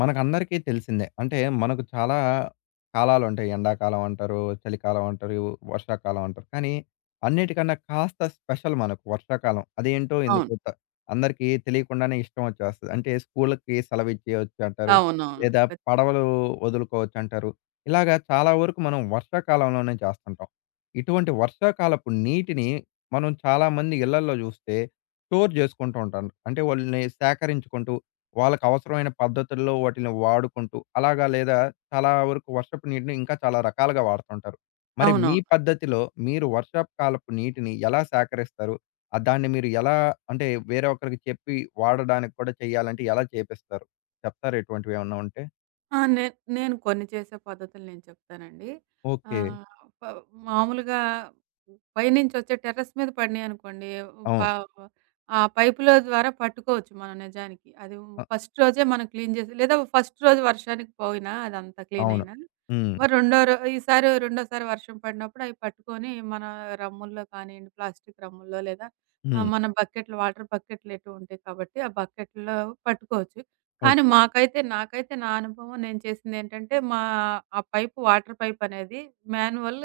మనకందరికీ తెలిసిందే. అంటే మనకు చాలా కాలాలు ఉంటాయి. ఎండాకాలం అంటారు, చలికాలం అంటారు, వర్షాకాలం అంటారు. కానీ అన్నిటికన్నా కాస్త స్పెషల్ మనకు వర్షాకాలం. అదేంటో అవును. ఎందుకో అందరికీ తెలియకుండానే ఇష్టం వచ్చేస్తది. అంటే స్కూళ్ళకి సెలవిచ్చేయొచ్చు అంటారు. అవునవును. లేదా ఖచ్ పడవలు వదులుకోవచ్చు అంటారు. ఇలాగా చాలా వరకు మనం వర్షాకాలంలోనే చేస్తుంటాం. ఇటువంటి వర్షాకాలపు నీటిని మనం చాలామంది ఇళ్లల్లో చూస్తే స్టోర్ చేసుకుంటూ ఉంటాం. అంటే వాళ్ళని సేకరించుకుంటూ వాళ్ళకవసరమైన పద్ధతుల్లో వాటిలిని వాడుకుంటూ, అలాగా లేదా చాలా వరకు వర్షపు నీటిని ఇంకా చాలా రకాలుగా వాడుతుంటారు. మరి మీ అవునవును. పద్ధతిలో మీరు వర్షపు కాలపు నీటిని ఎలా సేకరిస్తారు? దాన్ని మీరు ఎలా అంటే వేరే ఒకరికి చెప్పి వాడడానికి కూడా చేయాలంటే ఎలా చేపిస్తారు? చెప్తారా ఇటువంటివేమన్నా ఉంటే? ఆ! నే నేను కొన్ని చేసే పద్ధతులు నేను చెప్తానండి. ఓకే. ఆహ్, ప మామూలుగా పైనుంచొచ్చే టెర్రస్ మీద పడినాయనుకోండి, ప అవును. ఆ పైపుల ద్వారా పట్టుకోవచ్చు మనం నిజానికి. అది అ! ఫస్ట్ రోజే మనం క్లీన్ చేసి లేదా ఫస్ట్ రోజు వర్షానికి పోయినా అదంతా క్లీన్ అవును. అయినా, హ్మ్. మరి రెండో రో ఈసారి రెండోసారి వర్షం పడినప్పుడు అవి పట్టుకొని మన రమ్ముల్లో కానియండి, ప్లాస్టిక్ రమ్ముల్లో లేదా హ్మ్. మన బకెట్లు వాటర్ బకెట్లు ఎటు ఉంటాయి కాబట్టి, ఆ బకెట్‌లో పట్టుకోవచ్చు. కానీ ఓకే. నాకైతే నా అనుభవం నేను చేసిందేంటంటే, ఆ పైపు వాటర్ పైపనేది మాన్యువల్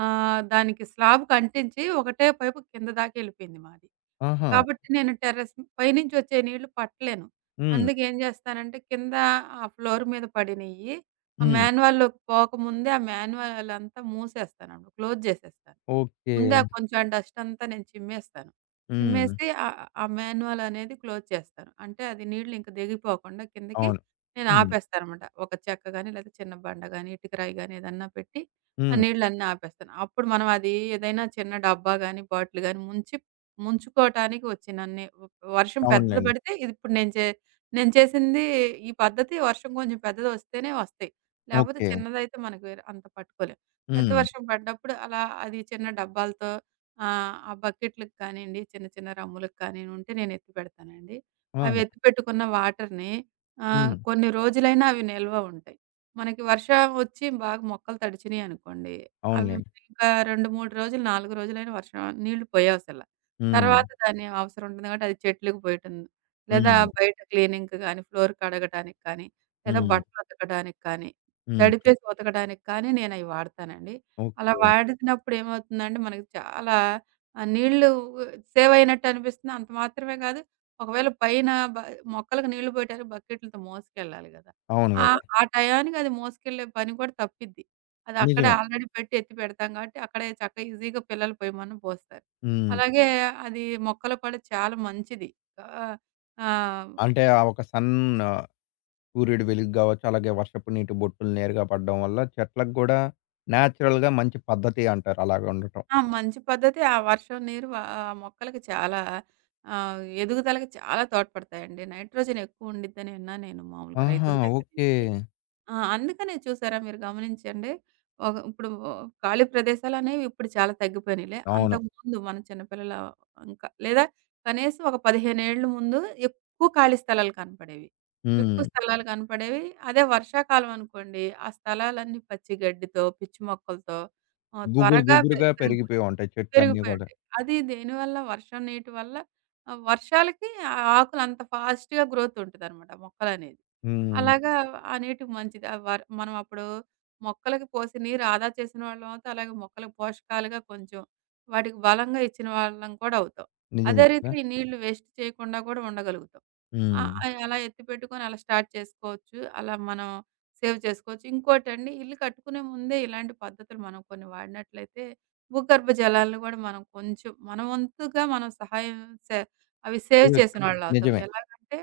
దానికి స్లాబ్‌కి అంటించి ఒకటే పైపు కింద దాకా ఎళ్ళిపోయింది మాది. ఆహా! కాబట్టి నేను టెర్రస్ పైనుంచొచ్చే నీళ్లు పట్టలేను. హ్మ్. అందుకేం చేస్తానంటే, కింద ఆ ఫ్లోర్ మీద పడినియి ఆ హ్మ్. మాన్యువల్‌లోకి పోకముందే ఆ మాన్యువల్ అంతా మూసేస్తాను. క్లోజ్ చేసేస్తాను. ఓకే. ముందే ఆ కొంచెం డస్ట్ అంతా నేను చిమ్మేస్తాను. హ్మ్. చిమ్మేసి ఆ మాన్యువల్ అనేది క్లోజ్ చేస్తాను. అంటే అది నీళ్లు ఇంక దిగిపోకుండా కిందకి అవును. నేను హ్మ్. ఆపేస్తాననమాట. ఒక చెక్క గాని, లేదా చిన్న బండ గాని, ఇటుకరాయి గాని ఏదన్నా పెట్టి ఆ హ్మ్. నీళ్ళన్నీ ఆపేస్తాను. అప్పుడు మనం అది ఏదైనా చిన్న డబ్బా గాని, బాటిల్ గాని ముంచి ముంచుకోవటానికి వచ్చినన్ని వ వర్షం పెద్దది అవునులెండి. పడితే ఇదిప్పుడు నేను చే నేను చేసింది ఈ పద్ధతి వర్షం కొంచెం పెద్దది వస్తేనే వస్తాయి. లేపోతే ఓకే. చిన్నదైతే మనకు వేరే అంత పట్టుకోలేం. పెద్ద హ్మ్. వర్షం పడ్డప్పుడు అలా అది చిన్న డబ్బాలతో ఆ! ఆ బకెట్‌లకి కానియండి, చిన్న చిన్న రమ్ములకి కానీ ఉంటే నేను ఎత్తి పెడతానండి. అవి ఆ! ఎత్తి పెట్టుకున్న వాటర్‌ని హ్మ్. కొన్ని రోజులైనా అవి నిల్వ ఉంటాయి. మనకి వర్షం వచ్చి బాగా మొక్కలు తడిచినాయి అనుకోండి, అవి అవునులెండి. ఇంకా 2, 3 రోజులు, 4 రోజులైనా వర్షం నీళ్లు పోయవసల. హ్మ్. తర్వాత దాని అవసరం ఉంటుంది కాబట్టి అది చెట్లుకి పోయటం, లేదా హ్మ్. బయట క్లీనింగ్‌కి గానీ, ఫ్లోర్ కడగటానికి కానీ, లేదా హ్మ్. బట్టలు ఉతకడానికి కానీ, హ్మ్. తడిపేసి ఉతకడానికి కానీ నేనయి వాడతానండి. అలా ఓకే. వాడినప్పుడు ఏమవుతుందంటే మనకి చాలా నీళ్ళు సేవ్ అయినట్టు అనిపిస్తుంది. అంత మాత్రమే కాదు, ఒకవేళ పైన బ మొక్కలకు నీళ్ళు పోయటానికి బకెట్లతో మోసుకెళ్ళాలి గదా! అవును ఆ గదా! ఆ టయానికి అది మోసుకెళ్ళే పని కూడా తప్పిద్ది. అది అక్కడే నిజమే. ఆల్రెడీ పెట్టి ఎత్తి పెడతాం కాబట్టి, అక్కడే చక్కగా ఈజీగా పిల్లలు పొయ్యమని పోస్తారు. హ్మ్. అలాగే అది మొక్కలకు కూడా చాలా మంచిది. ఆహ్, ఆ! అంటే ఆ ఒక సన్ సూర్యుడి వెలుగు గావచ్చు, అలాగే వర్షపు నీటి బొట్టులు నేరుగా పడడం వల్ల చెట్లకు గూడా నేచురల్‌గా మంచి పద్ధతి అంటారు అలాగ ఉండటం. ఆ! మంచి పద్ధతి. ఆ వర్షం నీరు వ ఆహ్, మొక్కలకి చాలా ఎదుగుదలకి చాలా తోడ్పడతాయండి. నైట్రోజన్ ఎక్కువ ఉండిద్దని విన్నా నేను మామూలుగా ఆహా! రైతుల దగ్గర ఓకే. నుంచి. ఆ! అందుకనే చూసారా మీరు గమనించండి. ఒక ఇప్పుడు ఖాళీ ప్రదేశాలనేవి ఇప్పుడు చాలా తగ్గిపోయినాయిలే. అవును. అంతకుముందు మన చిన్నపిల్లల ఇంకా లేదా కనీసం ఒక 15 ఏళ్ళు ముందు ఎక్కువ ఖాళీ స్థలాలు కనపడేవి. ఎక్కువ హ్మ్. స్థలాలు కనపడేవి. అదే వర్షాకాలం అనుకోండి, ఆ స్థలాలన్నీ పచ్చి గడ్డితో, పిచ్చి మొక్కలతో గుబురు త్వరగా పె గుబురుగా పెరుగు పెరిగిపోయి ఉంటాయి చెట్లన్నీ పెరిగిపోయి గూడా. ఉంటాయి. అది దేనివల్ల వర్షం నీటి వల్ల వర్షాలకి ఆ ఆకులు అంత ఫాస్ట్‌గా గ్రోత్ ఉంటదనమాట మొక్కలనేది. హ్మ్. హ్మ్. అలాగా ఆ నీటికి మంచిది. ఆ వర్ మనం అప్పుడు మొక్కలకి పోసి నీరు ఆదా చేసిన వాళ్ళం అవుతాం. అలాగే మొక్కలకు పోషకాలుగా కొంచెం వాటికి బలంగా ఇచ్చిన వాళ్ళం కూడా అవుతాం. అదే నిజమే కదా! రీతిలో ఈ నీళ్లు వేస్ట్ చేయకుండా కూడా ఉండగలుగుతాం. ఆ! హ్మ్. అయి అలా ఎత్తిపెట్టుకొని అలా స్టార్ట్ చేసుకోవచ్చు. అలా మనం సేవ్ చేసుకోవచ్చు. ఇంకోటండి ఇల్లు కట్టుకునే ముందే ఇలాంటి పద్ధతులు మనం కొన్ని వాడినట్లయితే భూగర్భ జలాలను గూడా మనం కొంచెం మన వంతుగా మనం సహాయం సే అవి సేవ్ హ్మ్. చేయొచ్చు. చేసినోళ్ళవుతాం. నిజమే. ఎలాగంటే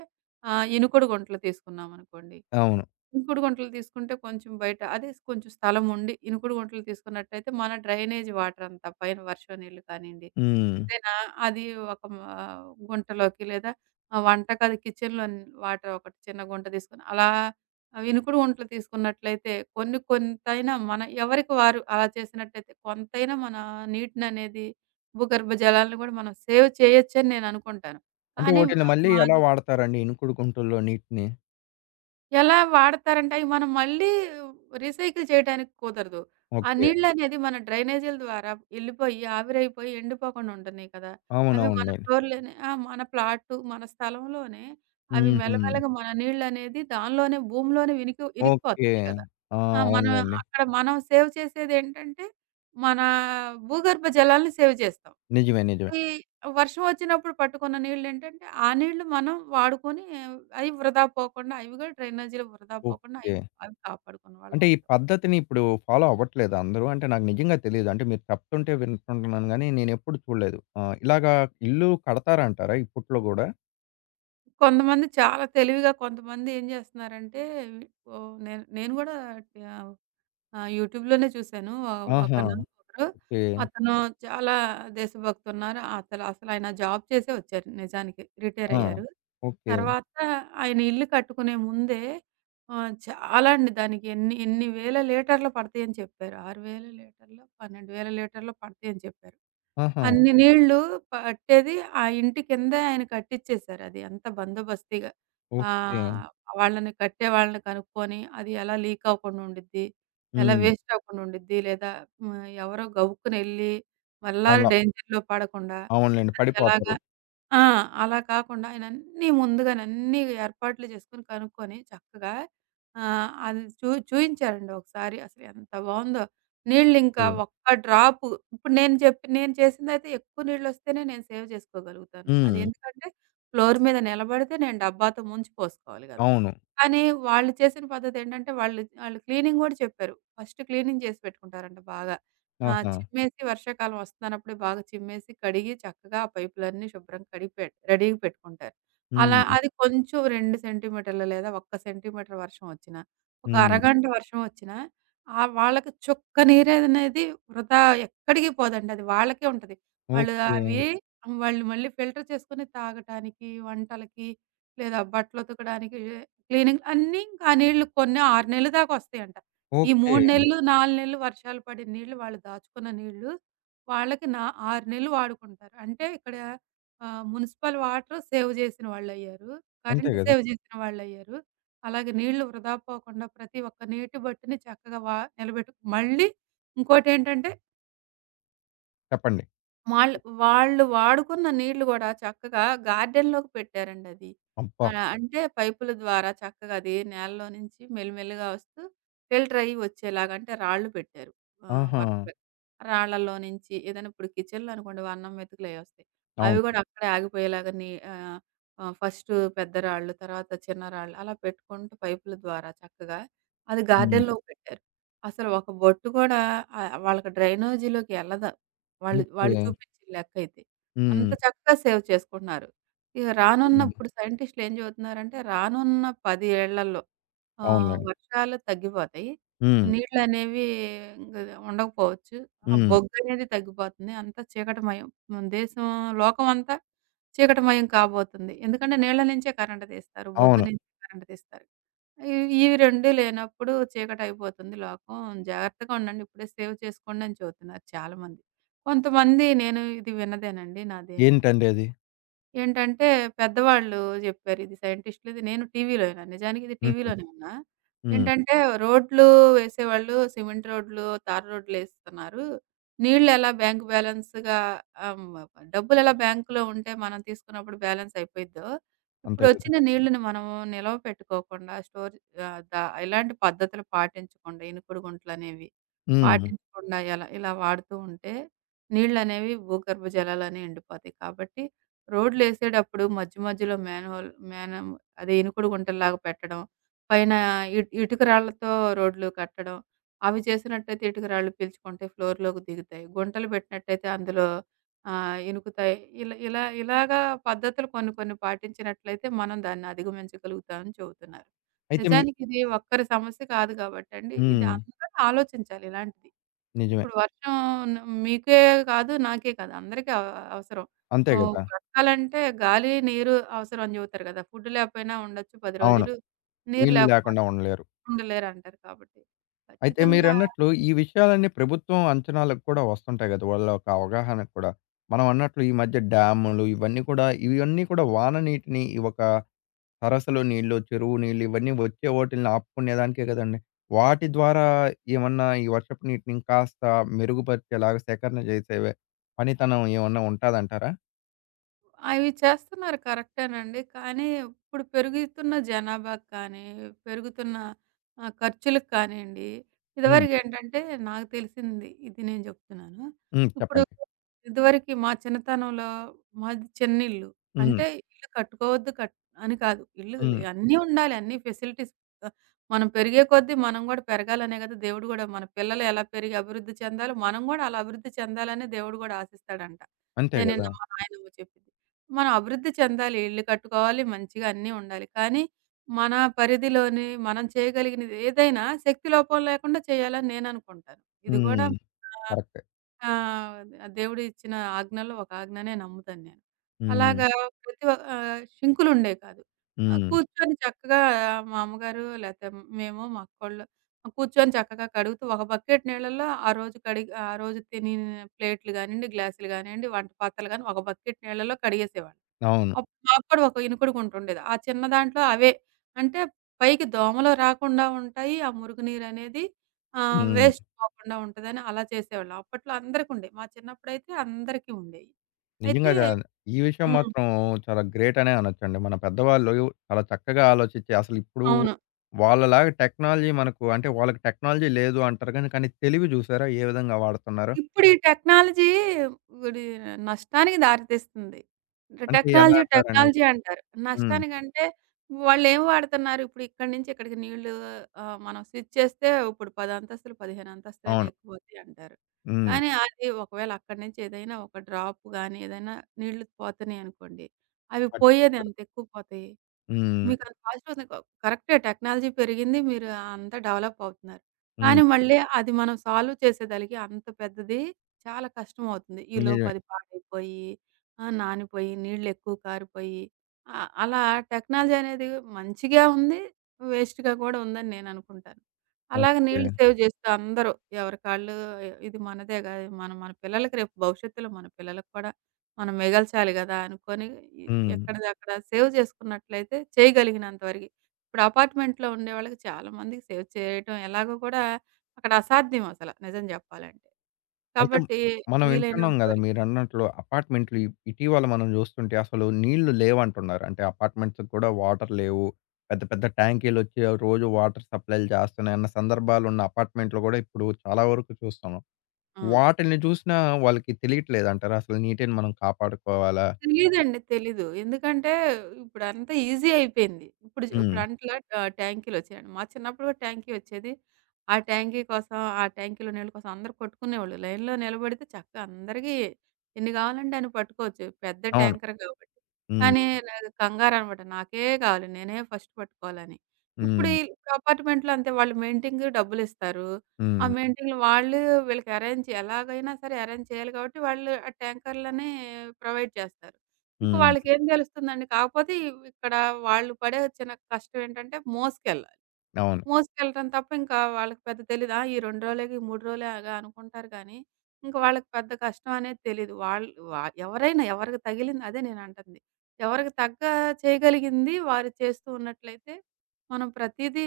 ఇనుకుడు గుంటలు తీసుకున్నామనుకోండి. అవును. ఇంకుడు గుంటలు తీసుకుంటే కొంచెం బయట అదే కొంచెం స్థలం ఉండి ఇనుకుడు గుంటలు తీసుకున్నట్టయితే మన డ్రైనేజ్ వాటర్ అంతా పైన వర్షం నీళ్ళు కానియండి, హ్మ్. ఏదైనా అది ఒక మ గుంటలోకి లేదా వంటగది కిచెన్‌లో వాటర్ ఒకటి చిన్న గుంట తీసుకొని అలా ఇనుకుడు గుంటలు తీసుకున్నట్లయితే కొన్ని కొంతైనా మన ఎవరికి వారు అలా చేసినట్టయితే కొంతైనా మన నీటిననేది భూగర్భ జలాలను కూడా మనం సేవ్ చేయొచ్చని నేను అనుకుంటాను. అంటే కానీ మ ఓటిల్ని మళ్ళీ ఎలా మాది వాడతారండి ఇనుకుడు గుంటల్లో నీటిని? ఎలా వాడతారంటే అవి మనం మళ్ళీ రీసైకిల్ చేయటానికి కుదరదు. ఆ ఓకే. నీళ్ళనేది మన డ్రైనేజీల ద్వారా ఎళ్ళిపోయి, ఆవిరైపోయి ఎండిపోకుండా ఉంటున్నాయి కదా! అవి మన అవునవునులెండి. ఫ్లోర్‌లోనే ఆ! మన ప్లాటు, మన స్థలంలోనే అవి హుహు. మెల్లమెల్లగా మన నీళ్ళనేది దానిలోనే భూమిలోనే ఓకే. ఇనికిపోతున్నాయి గదా! ఆ! ఆ! అవునులెండి. అక్కడ మనం సేవ్ చేసేదేంటంటే, మన భూగర్భ జలాల్ని సేవ్ చేస్తాం. నిజమే. నిజమే. ఇది వర్షం వచ్చినప్పుడు పట్టుకున్న నీళ్ళేంటంటే, ఆ నీళ్ళు మనం వాడుకొని అయి వృధా పోకుండా అవి కూడా డ్రైనేజీలో వృధా పోకుండా అవి ఓకే. అవి కాపాడుకున్న వాళ్ళం అంటే ఈ అవుతాం. పద్ధతిని ఇప్పుడు ఫాలో అవ్వట్లేదా అందరూ? అంటే నాకు నిజంగా తెలీదు. అంటే మీరు చెప్తుంటే వింటుంటున్నాను గానీ నేనెప్పుడు చూడలేదు. ఆ! ఇలాగా ఇల్లు కడతారంటారా ఇప్పట్లో గూడా? కొంతమంది చాలా తెలివిగా కొంతమంది ఏం చేస్తున్నారంటే, ఓహ్! నేను నేను కూడా ఆహ్ ఆ! యూట్యూబ్‌లోనే చూసాను. ఒ ఆహా! ఒకను ఒకరు ఓకే. అతను చాలా దేశభక్తున్నారు. అసలాయన జాబ్ చేసే వచ్చారు నిజానికి. రిటైర్ ఆ! అయ్యారు. ఓకే. తర్వాత ఆయన ఇల్లు కట్టుకునే ముందే చాలా అండి దానికి ఎన్ని ఎన్ని వేల లీటర్లు పడతాయని చెప్పారు. 6,000 లీటర్లో, 12,000 లీటర్లో పడతాయని చెప్పారు. ఆహా! అన్ని నీళ్ళు పట్టేది ఆ ఇంటి కిందే ఆయన కట్టిచ్చేసారు. అది అంత బందోబస్తిగా. హ్మ్. ఓకే. వాళ్ళని కనుక్కొని, అది ఎలా లీక్ అవ్వకుండా ఉండిద్ది, ఎలా హ్మ్. వేస్ట్ అవ్వకుండా ఉండిద్ది, లేదా హ్మ్, ఎవరో గబుక్కునెళ్లి మళ్ళా అలా. డేంజర్‌లో పడకుండా అవునులెండి. అది ఎలాగా పడిపోతారు. ఆ! అలా కాకుండా ఆయనన్నీ ముందుగానే అన్నీ ఏర్పాట్లు చేసుకొని, కనుక్కొని చక్కగా అది చూయించారండి ఒకసారి. అసలు ఎంత బావుందో! ఓకే. నీళ్ళింకా ఒక్క డ్రాపు ఇప్పుడు నేను చెప్పి నేను చేసిందైతే ఎక్కువ నీళ్ళొస్తేనే నేను సేవ్ చేసుకోగలుగుతాను. అది హ్మ్. ఎందుకంటే ఫ్లోర్ మీద నిలబడితే నేను డబ్బాతో ముంచి పోసుకోవాలి గదా! అవును. కానీ వాళ్ళు చేసిన పద్ధతేంటంటే, వాళ్ళు వాళ్ళు క్లీనింగ్ గూడా చెప్పారు. ఫస్ట్ క్లీనింగ్ చేసి పెట్టుకుంటారంట బాగా. ఆహా! చిమ్మేసి వర్షాకాలం వస్తన్నప్పుడే బాగా చిమ్మేసి, కడిగి చక్కగా ఆ పైపులన్నీ శుభ్రంగా కడిగి పెట్ రెడీగా పెట్టుకుంటారు. అలా హ్మ్. అది కొంచెం 2 సెంటీమీటర్లు లేదా 1 సెంటీమీటర్ వర్షం వచ్చినా, ఒక హ్మ్. అరగంట వర్షం వచ్చినా, వాళ్ళకి చుక్క నీరనేది వృధా ఎక్కడికి పోదండి. అది వాళ్ళకే ఉంటది. వాళ్ళు ఓకే. అవి వాళ్ళు మళ్ళీ ఫిల్టర్ చేసుకొని తాగటానికి, వంటలకి లేదా బట్టలు ఉతకడానికి, క్లీనింగ్ అన్నీ ఇంకా ఆ నీళ్లు కొన్ని 6 నెలలు దాకా వస్తాయంట. ఈ ఓకే. 3 ఓకే. నెలలు, 4 నెలలు వర్షాలు పడిన నీళ్లు వాళ్ళు దాచుకున్న నీళ్లు వాళ్ళకి నా 6 నెలలు వాడుకుంటారు. అంటే ఇక్కడ మునిసిపల్ వాటర్ సేవ్ చేసిన వాళ్ళయ్యారు. అంతే కరెంట్ గదా! సేవ్ చేసిన వాళ్ళయ్యారు. అలాగే నీళ్లు వృధా పోకుండా ప్రతి ఒక్క నీటి బొట్టుని చక్కగా నిలబెట్టు మళ్ళీ ఇంకోటేంటంటే చెప్పండి. వాళ్ళు వాళ్ళు వాడుకున్న నీళ్ళు గూడా చక్కగా గార్డెన్‌లోకి పెట్టారండది. అబ్బా! అంటే పైపుల ద్వారా చక్కగా అది నేలలో నుంచి మెల్లిమెల్లిగా వస్తూ ఫిల్టర్ అయ్యి వచ్చేలాగా అంటే రాళ్ళు పెట్టారు. ఆహా! వరుసగా రాళ్ళలో నుంచి ఏదైనా ఇప్పుడు కిచెన్‌లో అనుకోండి అన్నం మెతుకులయ్యొస్తాయి. అవి అవును. గూడా అక్కడే ఆగిపోయేలాగా ఫస్టు పెద్ద రాళ్ళు, తర్వాత చిన్న రాళ్ళు అలా పెట్టుకుంటూ పైపుల ద్వారా చక్కగా అది హ్మ్. గార్డెన్‌లోకి పెట్టారు. అసలు ఒక బొట్టు గూడా వాళ్ళకి డ్రైనేజీలోకి ఎళ్ళదు. వాళ్ళు వాళ్ళు ఓకే. చూపించిన లెక్కయితే. అంత హ్మ్. చక్కగా సేవ్ చేసుకుంటున్నారు. ఇక హ్మ్. రానున్నప్పుడు సైంటిస్ట్‌లేం చెబుతున్నారంటే రానున్న 10 ఏళ్లలో ఆ! అవునులెండి. వర్షాలు తగ్గిపోతాయి. హ్మ్. నీళ్ళనేవి ఇంగ ఉండకపోవచ్చు. ఆ హ్మ్. బొగ్గనేది తగ్గిపోతుంది. అంతా చీకటిమయం. మన దేశం లోకమంతా చీకటిమయం కాబోతుంది. ఎందుకంటే నీళ్ళ నుంచే కరెంట్ తీస్తారు. బొగ్గు అవును. నుంచి కరెంట్ తీస్తారు. ఇవి ఇవి 2 లేనప్పుడు చీకటయిపోతుంది లోకం. జాగ్రత్తగా ఉండండి. ఇప్పుడే సేవ్ చేసుకోండని చెబుతున్నారు చాలామంది. కొంతమంది నేను ఇది విన్నదేనండి నాదేం ఏంటండి అది? ఏంటంటే పెద్దవాళ్ళు జెప్పారు. ఇది నేను టీవీలో విన్నా. నిజానికి ఇది హుహు. టీవీలోనే విన్నా. హ్మ్. ఏంటంటే రోడ్లు వేసేవాళ్ళు సిమెంట్ రోడ్లు, తారు రోడ్లేస్తున్నారు. నీళ్ళు ఎలా బ్యాంక్ బ్యాలెన్స్‌గా ఆహ్, హ్మ్. డబ్బులెలా బ్యాంక్‌లో ఉంటే మనం తీసుకున్నప్పుడు బ్యాలెన్స్ అయిపోయిద్దో, అంతే కదా! ఇప్పుడొచ్చిన నీళ్ళని మనము నిలవ పెట్టుకోకుండా స్టోర్ ఆహ్, దా ఇలాంటి పద్ధతులు పాటించకుండా ఇనుకుడు గుంటలనేవి హ్మ్. పాటించకుండా ఎలా ఇలా వాడుతూ ఉంటే నీళ్ళనేవి భూగర్భ జలాలనేవి ఎండిపోతాయి. కాబట్టి రోడ్లేసేటప్పుడు మధ్య మధ్యలో మ్యాన్‌హోల్ మ్యాన్ అదే ఇనుకుడు గుంటల్లాగా పెట్టడం, పైన ఇటుక రాళ్ళతో రోడ్లు కట్టడం. అవి చేసినట్టయితే ఇటుక రాళ్ళు పీల్చుకుంటాయి, ఫ్లోర్‌లోకి దిగుతాయి. గుంటలు పెట్టినట్టయితే అందులో ఇనుకుతాయి. ఇలా ఇలా ఇలాగా పద్ధతులు కొన్ని కొన్ని పాటించినట్లయితే మనం దాన్ని అధిగమించగలుగుతామని చెబుతున్నారు. అయితే మీ నిజానికి ఇది ఒక్కరి సమస్య కాదు కాబట్టండి, ఇది హ్మ్. అందరూ ఆలోచించాలి ఇలాంటిది. నిజమే. ఇప్పుడు వర్షం న్ మీకే కాదు, నాకే కాదు అందరికీ అవసరం. అంతే గదా! బ్రతకాలంటే గాలి, నీరు అవసరం అని చెబుతారు కదా! ఫుడ్ లేకపోయినా ఉండొచ్చు 10 అవును. రోజులు. నీరు నీళ్లు లేకపోతే లేకుండా ఉండలేరు. ఉండలేరంటారు కాబట్టి అయితే ఖచ్చితంగా మీరన్నట్లు ఈ విషయాలన్నీ ప్రభుత్వం అంచనాలకు కూడా వస్తుంటాయి గదా! వాళ్ళ ఒక అవగాహనకు కూడా. మనం అన్నట్లు ఈ మధ్య డ్యాములు ఇవన్నీ కూడా వాన నీటిని ఈ ఒక సరస్సులు నీళ్ళు, చెరువు నీళ్ళు ఇవన్నీ వచ్చే వోటిల్ని ఆపుకునేదానికే కదండీ! వాటి ద్వారా ఏమన్నా ఈ వర్షపు నీటిని ఇంకాస్త మెరుగుపరిచేలాగా సేకరణ చేసేవే పనితనం ఏమన్నా ఉంటాదంటారా? అవి చేస్తున్నారు కరెక్టేనండి. కానీ ఇప్పుడు పెరుగుతున్న జనాభాకి కానీ, పెరుగుతున్న ఖర్చులకు కానియండి, హ్మ్. ఇదివరకేంటంటే నాకు తెలిసింది ఇది నేను చెప్తున్నాను. హ్మ్. ఇప్పుడు చెప్పండి. ఇదివరకి మా చిన్నతనంలో మాది చిన్నిల్లు. హ్మ్. అంటే ఇల్లు కట్టుకోవద్దు కట్ అని కాదు. ఇల్లు హ్మ్. అన్నీ ఉండాలి. అన్ని ఫెసిలిటీస్ ఆహ్, మనం పెరిగే కొద్దీ మనం గూడా పెరగాలనే కదా! దేవుడు గూడా మన పిల్లలు ఎలా పెరిగి అభివృద్ధి చెందాలో, మనం గూడా అలా అభివృద్ధి చెందాలనే దేవుడు గూడా ఆశిస్తాడంట. అంతే నేను నిన్న గదా! మా నాయనమ్మ చెప్పింది. మనం అభివృద్ధి చెందాలి. ఇల్లు కట్టుకోవాలి, మంచిగా అన్నీ ఉండాలి. కానీ మన పరిధిలోని మనం చేయగలిగినది ఏదైనా శక్తి లోపం లేకుండా చేయాలని నేననుకుంటాను. ఇది గూడా హ్మ్. ఆహ్, కరెక్టే. ఆహ్, దేవుడు ఇచ్చిన ఆజ్ఞల్లో ఒక ఆజ్ఞనే నమ్ముతాను నేను. హ్మ్. అలాగా షింకులుండేవి కాదు. హ్మ్. కూర్చొని చక్కగా మా అమ్మగారు లేతే మేము, మా అక్కోళ్ళు కూర్చొని చక్కగా కడుగుతూ ఒక బకెట్ నీళ్ళల్లో ఆ రోజు కడిగి ఆ రోజు తిని ప్లేట్లు గానియండి, గ్లాసులు గానియండి, వంట పాత్రలు గాని ఒక బకెట్ నీళ్ళలో కడిగేసేవాళ్ళం. అవును. మాకు కూడా ఒక ఇనుకుడు గుంటుండేది. ఆ చిన్న దాంట్లో అవే. అంటే పైకి దోమలు రాకుండా ఉంటాయి. ఆ మురుగు నీరనేది హ్మ్. వేస్ట్ పోకుండా ఉంటదని అలా చేసేవాళ్ళం. అప్పట్లో అందరికుండేయి. మా చిన్నప్పుడైతే అందరికీ ఉండేయి. అయితే నిజంగా జ ఈ విషయం హ్మ్. మాత్రం చాలా గ్రేట్ అనే అనొచ్చండి. మన పెద్దవాళ్ళు చాలా చక్కగా ఆలోచించి అసలు ఇప్పుడు అవును. వాళ్ళలాగా టెక్నాలజీ మనకు అంటే వాళ్ళకి టెక్నాలజీ లేదు అంటారు గానీ, కానీ తెలివి చూసారా ఏ విధంగా వాడుతున్నారో? ఇప్పుడు ఈ టెక్నాలజీ గుడి నష్టానికి దారితీస్తుంది. అంటే ఎలా టెక్నాలజీ, అంటారండి? టెక్నాలజీ అంటారు. హ్మ్. నష్టానికంటే వాళ్ళేం వాడుతున్నారు? ఇప్పుడు ఇక్కడి నుంచి ఇక్కడికి నీళ్లు మనం స్విచ్ చేస్తే ఇప్పుడు 10 అంతస్తులు, 15 అంతస్తులైనా అవును. ఎక్కువవుతాయి అంటారు. హ్మ్. కానీ అది ఒకవేళ అక్కడి నుంచి ఏదైనా ఒక డ్రాప్ గాని, ఏదైనా నీళ్లు పోతున్నాయనుకోండి, అవి పట్ పోయేది ఎంత ఎక్కువ పోతాయి? హ్మ్. మీకంత పాజిటివ్ ఉంది. కరెక్టే టెక్నాలజీ పెరిగింది. మీరు అంతా డెవలప్ అవుతున్నారు. కానీ హ్మ్. మళ్ళీ అది మనం సాల్వ్ చేసేదలికి అంత పెద్దది చాలా కష్టమవుతుంది. ఈలోపు నిజమే. అది పాడైపోయి, నానిపోయి, నీళ్ళెక్కువ కారిపోయి అలా టెక్నాలజీ అనేది మంచిగా ఉంది. వేస్ట్‌గా కూడా ఉందని నేననుకుంటాను. అలాగే ఓకే. నీళ్ళు సేవ్ చేస్తూ అందరూ ఎవరికాళ్ళు ఇది మనదే కదా! మనం మన పిల్లలకి రేపు భవిష్యత్తులో మన పిల్లలకి కూడా మనం మిగల్చాలి గదా! అనుకోని ఎ హ్మ్. ఎక్కడిది అక్కడ సేవ్ చేసుకున్నట్లయితే చేయగలిగినంత వరకి. ఇప్పుడు అపార్ట్‌మెంట్‌లో ఉండేవాళ్ళకి చాలా మందికి సేవ్ చేయటం ఎలాగో కూడా అక్కడ అసాధ్యం అసల నిజం జెప్పాలంటే. అయితే కాబట్టి మనం వింటున్నాం వీలైనంత గదా! వరకు. మీరన్నట్లు అపార్ట్‌మెంట్లు ఇటీవల మనం జూస్తుంటే అసలు నీళ్లు లేవంటున్నారు. అంటే అపార్ట్‌మెంట్స్‌కి కూడా వాటర్ లేవు. పెద్ద పెద్ద ట్యాంకీలొచ్చి రోజు వాటర్ సప్లైలు చేస్తున్నాయన్న సందర్భాలున్న అపార్ట్‌మెంట్లు గూడా ఇప్పుడు చాలా వరకు చూస్తున్నాం. ఆ! వాటిల్ని చూసినా వాళ్ళకి తెలియట్లేదంటారా? అసలు నీటిని మనం కాపాడుకోవాలా తెలీదండి. తెలీదు. ఎందుకంటే ఇప్పుడంతా ఈజీ అయిపోయింది. ఇప్పుడు జ ఇప్పుడు హ్మ్. అంట్ల ఆహ్, ట్యాంకీలొచ్చాయండి. మా చిన్నప్పుడు కూడా ట్యాంకీ వచ్చేది. ఆ ట్యాంకీ కోసం, ఆ ట్యాంకీలో నీళ్ళ కోసం అందరూ కొట్టుకునేవాళ్ళు. లైన్‌లో నిలబడితే చక్కగా అందరికీ ఎన్ని కావాలంటే అన్ని పట్టుకోవచ్చు. పెద్ద అవును. ట్యాంకర్ కాబట్టి. హ్మ్. కానీ నాకు కంగారనమాట. నాకే కావాలి. నేనే ఫస్ట్ పట్టుకోవాలని. ఇప్పుడు హ్మ్. ఈ అపార్ట్మెంట్‌లో అంతే వాళ్ళు మెయింటైన్‌కి డబ్బులిస్తారు. ఆ హ్మ్. మీటింగ్‌లు వీళ్ళకి అరేంజ్ ఎలాగైనా సరే అరేంజ్ చేయాలి కాబట్టి వాళ్ళు ఆ ట్యాంకర్‌లనే ప్రొవైడ్ చేస్తారు. ఇంక హ్మ్. వాళ్ళకేం తెలుస్తుందండి. కాకపోతే ఇక్కడ వాళ్ళు పడే చిన్న కష్టం ఏంటంటే మోసుకెళ్ళాలి. అవును. మోసుకెళ్ళటం తప్ప ఇంకా వాళ్ళకి పెద్ద తెలీదు. ఆ! ఈ 2 రోజులేగా, ఈ 3 రోజులేగా అనుకుంటారు గానీ, ఇంక వాళ్ళకి పెద్ద కష్టం అనేది తెలీదు. వాళ్ళు వా ఎవరైనా ఎవరికి తగిలింది అదే నేనంటుంది. ఎవరికి తగ్గ చేయగలిగింది వారు చేస్తూ ఉన్నట్లయితే, మనం ప్రతీదీ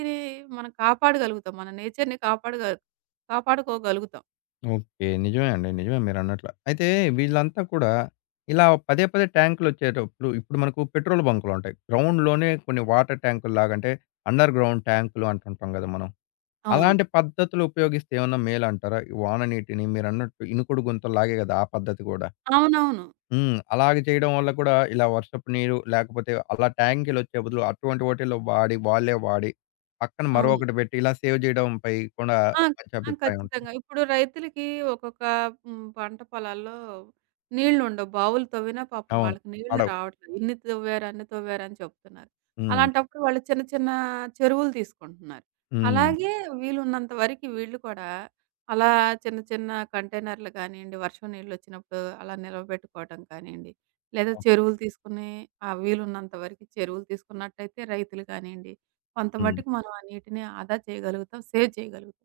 మనం కాపాడగలుగుతాం. మన నేచర్‌ని కాపాడుకోగలుగుతాం. ఓకే. నిజమే అండి. నిజమే మీరన్నట్ల. అయితే వీళ్ళంతా కూడా ఇలా పదే పదే ట్యాంకులొచ్చేటప్పుడు ఇప్పుడు మనకు పెట్రోల్ బంకులుంటాయి. గ్రౌండ్‌లోనే కొన్ని వాటర్ ట్యాంకుల్లాగా అంటే అండర్ గ్రౌండ్ ట్యాంకులు అంటుంటాం గదా మనం. అవును. అలాంటి పద్ధతులు ఉపయోగిస్తే ఏమన్నా మేలంటారా? ఈ వాన నీటిని మీరన్నట్టు ఇనుకుడు గుంతల్లాగే గదా! ఆ పద్ధతి గూడా. అవునవును. హ్మ్. అలాగ చేయడం వల్ల కూడా ఇలా వర్షపు నీరు లేకపోతే అలా ట్యాంకులొచ్చే బదులు అటువంటి వాటిల్లో వాడి వాళ్ళే వాడి పక్కన అవును. మరొకటి పెట్టి ఇలా సేవ్ జేయడంపై కూడా ఆ! మంచి ఆ! అభిప్రాయం ఉంటుంది. ఖచ్చితంగా. ఇప్పుడు రైతులకి ఒక్కొక్క హ్మ్, పంట పొలాల్లో నీళ్లుండవు. బావులు తవ్వినా పాపం అవును. వాళ్ళకి నీళ్లు పడవు. రావట్లేదు. ఇన్ని తవ్వారు, అన్ని తవ్వారు అని చెప్తున్నారు. హ్మ్. అలాంటప్పుడు వాళ్ళు చిన్న చిన్న చెరువులు తీసుకుంటున్నారు. హ్మ్. అలాగే వీలున్నంత వరకి వీళ్ళు కూడా అలా చిన్న చిన్న కంటైనర్‌లు కానియండి, వర్షం నీళ్లొచ్చినప్పుడు అలా నిలవబెట్టుకోవటం కానియండి, లేదా చెరువులు తీసుకుని ఆ వీలున్నంత వరకి చెరువులు తీసుకున్నట్టయితే రైతులు కానియండి, కొంత హ్మ్. మట్టుకు మనం ఆ నీటిని ఆదా చేయగలుగుతాం, సేవ్ చేయగలుగుతాం.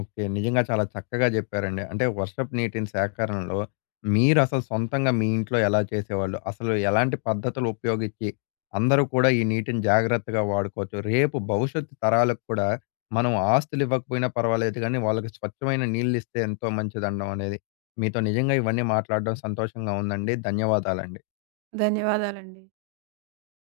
ఓకే. నిజంగా చాలా చక్కగా జెప్పారండి. అంటే వర్షపు నీటిని సేకరణలో మీరసలు సొంతంగా మీ ఇంట్లో ఎలా చేసేవాళ్ళు? అసలు ఎలాంటి పద్ధతులు ఉపయోగించి అందరూ కూడా ఈ నీటిని జాగ్రత్తగా వాడుకోవచ్చు? రేపు భవిష్యత్తు తరాలకు కూడా మనం ఆస్తులు ఇవ్వకపోయినా పర్వాలేదు గానీ, వాళ్ళకి స్వచ్ఛమైన నీళ్ళిస్తే ఎంతో మంచిదనడం అనేది మీతో నిజంగా ఇవన్నీ మాట్లాడడం సంతోషంగా ఉందండి. ధన్యవాదాలండి. ధన్యవాదాలండి.